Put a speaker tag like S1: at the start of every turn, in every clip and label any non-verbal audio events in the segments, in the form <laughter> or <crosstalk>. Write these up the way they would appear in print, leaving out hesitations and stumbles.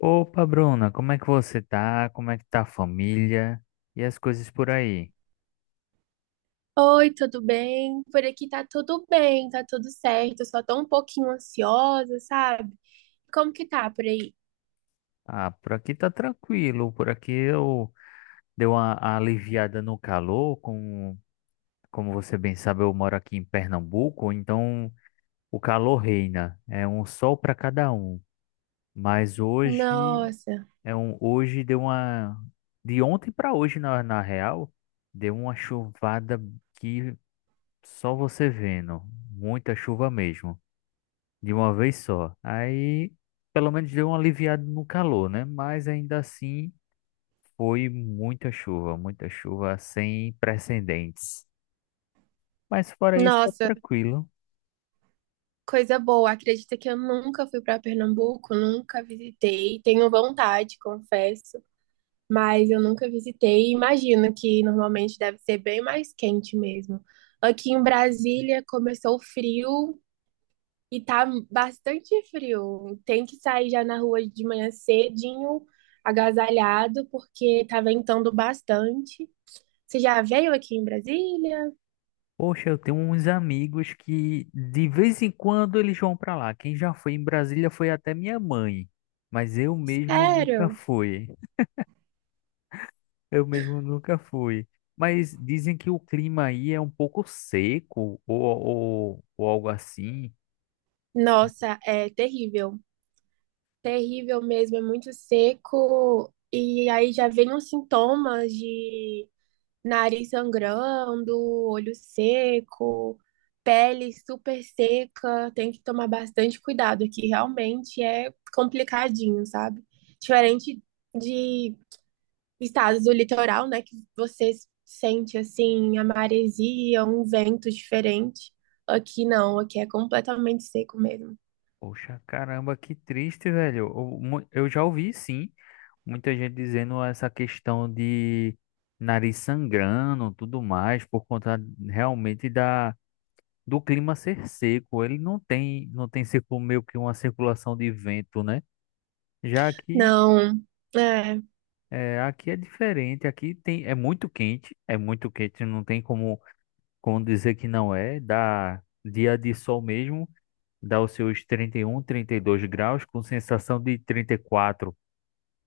S1: Opa, Bruna, como é que você tá? Como é que tá a família? E as coisas por aí?
S2: Oi, tudo bem? Por aqui tá tudo bem, tá tudo certo. Eu só tô um pouquinho ansiosa, sabe? Como que tá por aí?
S1: Ah, por aqui tá tranquilo, por aqui eu dei uma aliviada no calor, como você bem sabe, eu moro aqui em Pernambuco, então o calor reina, é um sol para cada um. Mas hoje
S2: Nossa,
S1: é um hoje deu uma de ontem para hoje na real, deu uma chuvada que só você vendo, muita chuva mesmo. De uma vez só. Aí, pelo menos deu um aliviado no calor, né? Mas ainda assim, foi muita chuva sem precedentes. Mas fora isso, tá
S2: nossa,
S1: tranquilo.
S2: coisa boa. Acredita que eu nunca fui pra Pernambuco, nunca visitei. Tenho vontade, confesso, mas eu nunca visitei. Imagino que normalmente deve ser bem mais quente mesmo. Aqui em Brasília começou o frio, e tá bastante frio. Tem que sair já na rua de manhã cedinho, agasalhado, porque tá ventando bastante. Você já veio aqui em Brasília?
S1: Poxa, eu tenho uns amigos que de vez em quando eles vão pra lá. Quem já foi em Brasília foi até minha mãe, mas eu mesmo nunca
S2: Sério?
S1: fui. Eu mesmo nunca fui. Mas dizem que o clima aí é um pouco seco ou algo assim.
S2: Nossa, é terrível. Terrível mesmo, é muito seco. E aí já vem os sintomas de nariz sangrando, olho seco, pele super seca. Tem que tomar bastante cuidado aqui, realmente é complicadinho, sabe? Diferente de estados do litoral, né, que você sente assim a maresia, um vento diferente. Aqui não, aqui é completamente seco mesmo.
S1: Poxa, caramba, que triste, velho. Eu, eu já ouvi, sim, muita gente dizendo essa questão de nariz sangrando, tudo mais, por conta realmente da do clima ser seco. Ele não tem, meio que uma circulação de vento, né? Já
S2: Não, é.
S1: aqui é diferente. Aqui tem, é muito quente, é muito quente. Não tem como, como dizer que não é. Dá dia de sol mesmo, dá os seus trinta e um, trinta e dois graus, com sensação de trinta e quatro,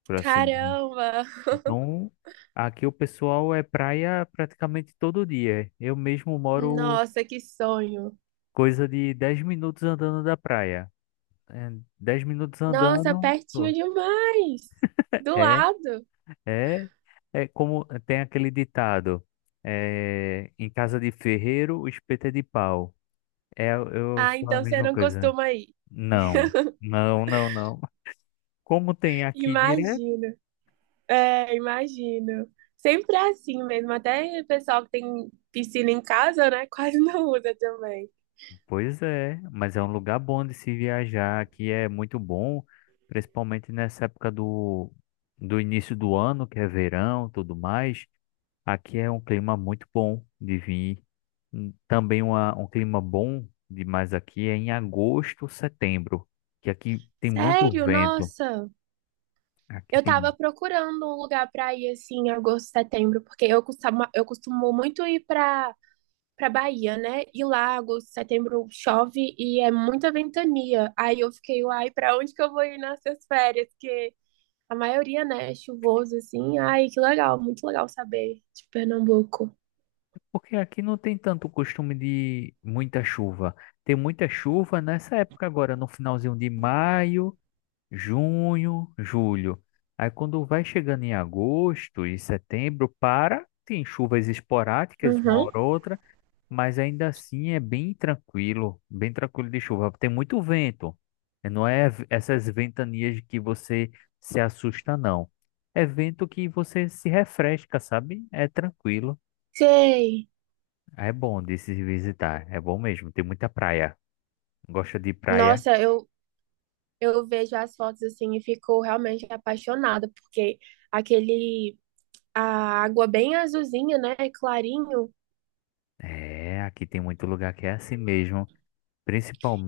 S1: por assim dizer.
S2: Caramba!
S1: Então, aqui o pessoal é praia praticamente todo dia. Eu mesmo moro
S2: Nossa, que sonho!
S1: coisa de 10 minutos andando da praia. É, 10 minutos
S2: Nossa,
S1: andando,
S2: pertinho
S1: pô,
S2: demais! Do
S1: é,
S2: lado!
S1: é, é como é, tem aquele ditado, é, em casa de ferreiro, o espeto é de pau. É, eu
S2: Ah,
S1: sou a
S2: então você
S1: mesma
S2: não
S1: coisa.
S2: costuma ir.
S1: Não, não, não, não. Como tem aqui direto.
S2: Imagino. É, imagino. Sempre é assim mesmo. Até o pessoal que tem piscina em casa, né? <laughs> Quase não usa também.
S1: Pois é, mas é um lugar bom de se viajar, aqui é muito bom, principalmente nessa época do início do ano, que é verão, tudo mais. Aqui é um clima muito bom de vir. Também um clima bom demais aqui é em agosto, setembro, que aqui tem muito
S2: Sério?
S1: vento.
S2: Nossa.
S1: Aqui
S2: Eu
S1: tem,
S2: tava procurando um lugar pra ir assim em agosto, setembro, porque eu costumo muito ir pra Bahia, né? E lá, agosto, setembro, chove e é muita ventania. Aí eu fiquei, uai, pra onde que eu vou ir nessas férias? Que a maioria, né, é chuvoso, assim. Ai, que legal, muito legal saber de Pernambuco.
S1: porque aqui não tem tanto costume de muita chuva. Tem muita chuva nessa época agora, no finalzinho de maio, junho, julho. Aí quando vai chegando em agosto e setembro, para, tem chuvas esporádicas, uma
S2: Uhum.
S1: hora ou outra, mas ainda assim é bem tranquilo de chuva. Tem muito vento. Não é v- Essas ventanias que você se assusta, não. É vento que você se refresca, sabe? É tranquilo.
S2: Sei.
S1: É bom de se visitar. É bom mesmo. Tem muita praia. Gosta de praia?
S2: Nossa, eu vejo as fotos, assim, e fico realmente apaixonada, porque aquele... A água bem azulzinha, né, clarinho.
S1: É, aqui tem muito lugar que é assim mesmo.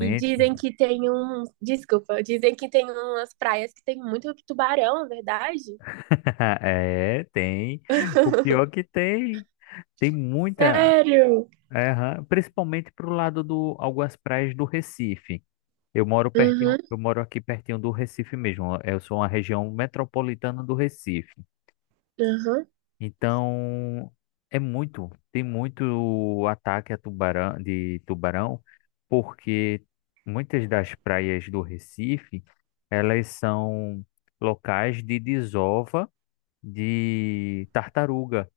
S2: E dizem que tem um... Desculpa, dizem que tem umas praias que tem muito tubarão, é verdade?
S1: <laughs> É, tem. O pior é
S2: <laughs>
S1: que tem, tem muita,
S2: Sério?
S1: é, aham, principalmente pro lado do algumas praias do Recife. Eu moro pertinho,
S2: Uhum,
S1: eu moro aqui pertinho do Recife mesmo. Eu sou uma região metropolitana do Recife.
S2: uhum.
S1: Então, é muito, tem muito ataque a tubarão, de tubarão, porque muitas das praias do Recife, elas são locais de desova de tartaruga.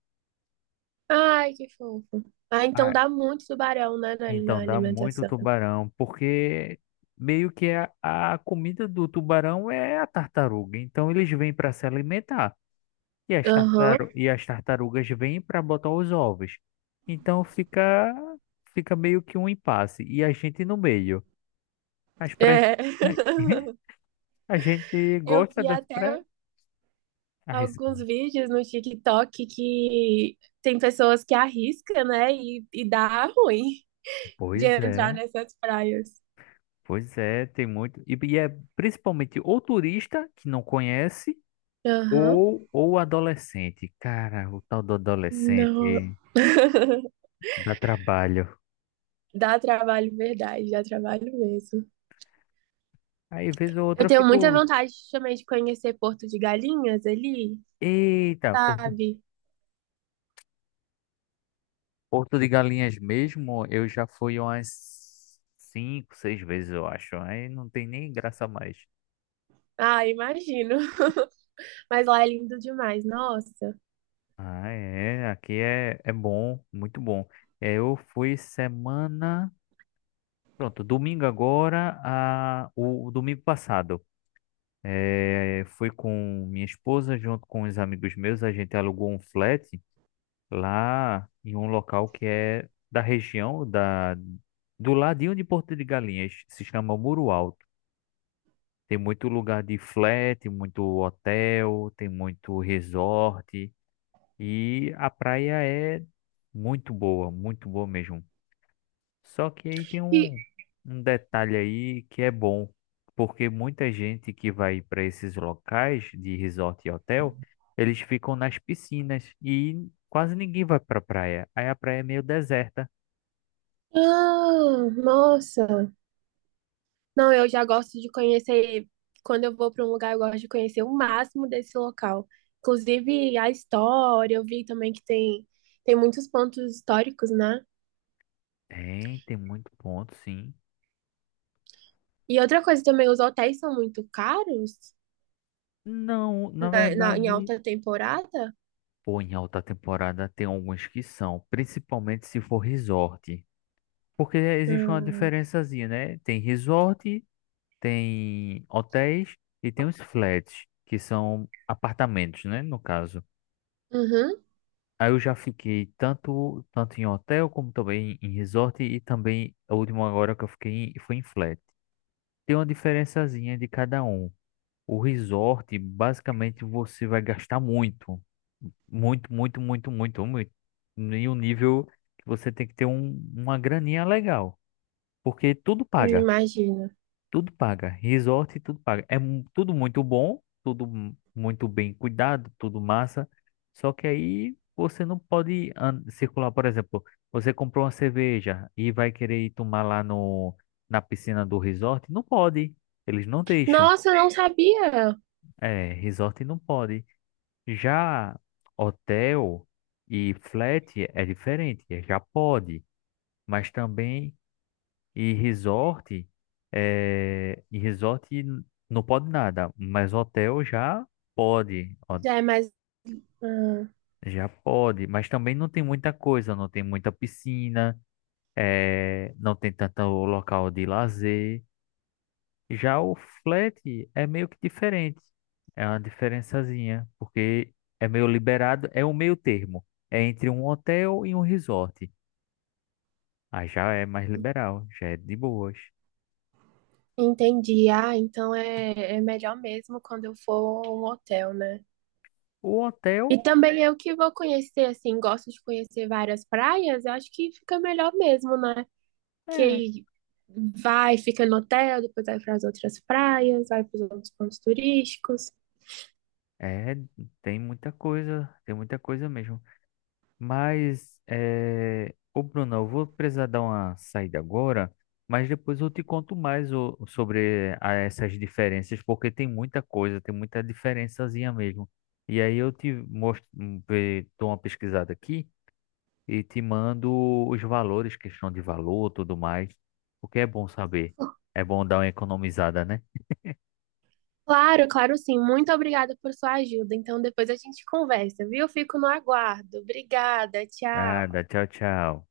S2: Ai, que fofo. Ah, então
S1: Ah,
S2: dá muito tubarão, né,
S1: então
S2: na
S1: dá muito
S2: alimentação.
S1: tubarão, porque meio que é a comida do tubarão é a tartaruga. Então eles vêm para se alimentar e
S2: Aham.
S1: as tartarugas vêm para botar os ovos. Então fica meio que um impasse e a gente no meio. As pré
S2: É.
S1: <laughs>
S2: <laughs>
S1: a gente
S2: Eu
S1: gosta
S2: vi
S1: das pré
S2: até
S1: as-
S2: alguns vídeos no TikTok que tem pessoas que arriscam, né? E dá ruim de
S1: Pois
S2: entrar
S1: é,
S2: nessas praias.
S1: pois é, tem muito e é principalmente o turista que não conhece.
S2: Aham.
S1: Ou adolescente. Cara, o tal do
S2: Não.
S1: adolescente
S2: <laughs>
S1: dá trabalho.
S2: Dá trabalho, verdade, dá trabalho mesmo.
S1: Aí, vez ou outra,
S2: Eu
S1: eu
S2: tenho muita
S1: fico.
S2: vontade também de conhecer Porto de Galinhas ali,
S1: Eita, Porto,
S2: sabe?
S1: Porto de Galinhas mesmo, eu já fui umas cinco, seis vezes, eu acho. Aí não tem nem graça mais.
S2: Ah, imagino. Mas lá é lindo demais, nossa.
S1: Ah, é. Aqui é, é bom, muito bom. É, eu fui semana. Pronto, domingo agora, o domingo passado. É, fui com minha esposa, junto com os amigos meus, a gente alugou um flat lá em um local que é da região da do ladinho de Porto de Galinhas, se chama Muro Alto. Tem muito lugar de flat, muito hotel, tem muito resort e a praia é muito boa mesmo. Só que aí tem
S2: E,
S1: um detalhe aí que é bom, porque muita gente que vai para esses locais de resort e hotel, eles ficam nas piscinas e quase ninguém vai para praia. Aí a praia é meio deserta.
S2: ah, nossa. Não, eu já gosto de conhecer. Quando eu vou para um lugar, eu gosto de conhecer o máximo desse local. Inclusive a história, eu vi também que tem, tem muitos pontos históricos, né?
S1: Tem, tem muito ponto, sim.
S2: E outra coisa também, os hotéis são muito caros
S1: Não, na
S2: em
S1: verdade,
S2: alta temporada.
S1: pô, em alta temporada tem alguns que são, principalmente se for resort. Porque existe uma
S2: Hum,
S1: diferençazinha, né? Tem resort, tem hotéis e tem os flats, que são apartamentos, né, no caso.
S2: uhum,
S1: Aí eu já fiquei tanto, tanto em hotel como também em resort e também a última agora que foi em flat. Tem uma diferençazinha de cada um. O resort, basicamente, você vai gastar muito. Muito. E um nível que você tem que ter uma graninha legal. Porque tudo paga.
S2: imagino.
S1: Tudo paga. Resort, tudo paga. Tudo muito bom, muito bem cuidado, tudo massa. Só que aí você não pode circular, por exemplo, você comprou uma cerveja e vai querer ir tomar lá no, na piscina do resort, não pode. Eles não deixam.
S2: Nossa, eu não sabia.
S1: É, resort não pode. Já hotel e flat é diferente, é, já pode, mas também e resort, e resort não pode nada, mas hotel já pode, ó,
S2: Já é mais. Hum,
S1: já pode, mas também não tem muita coisa, não tem muita piscina, é, não tem tanto local de lazer. Já o flat é meio que diferente, é uma diferençazinha, porque é meio liberado, é o meio termo, é entre um hotel e um resort. Aí já é mais liberal, já é de boas.
S2: entendi. Ah, então é, é melhor mesmo quando eu for a um hotel, né?
S1: O
S2: E
S1: hotel.
S2: também eu que vou conhecer, assim, gosto de conhecer várias praias, eu acho que fica melhor mesmo, né? Que
S1: É,
S2: aí vai, fica no hotel, depois vai para as outras praias, vai para os outros pontos turísticos.
S1: é, tem muita coisa mesmo. Mas, é, ô Bruno, eu vou precisar dar uma saída agora, mas depois eu te conto mais ô, sobre essas diferenças, porque tem muita coisa, tem muita diferençazinha mesmo. E aí eu te mostro, dou uma pesquisada aqui e te mando os valores, questão de valor, tudo mais, porque é bom saber. É bom dar uma economizada, né?
S2: Claro, claro sim. Muito obrigada por sua ajuda. Então depois a gente conversa, viu? Fico no aguardo. Obrigada, tchau.
S1: Nada, tchau, tchau.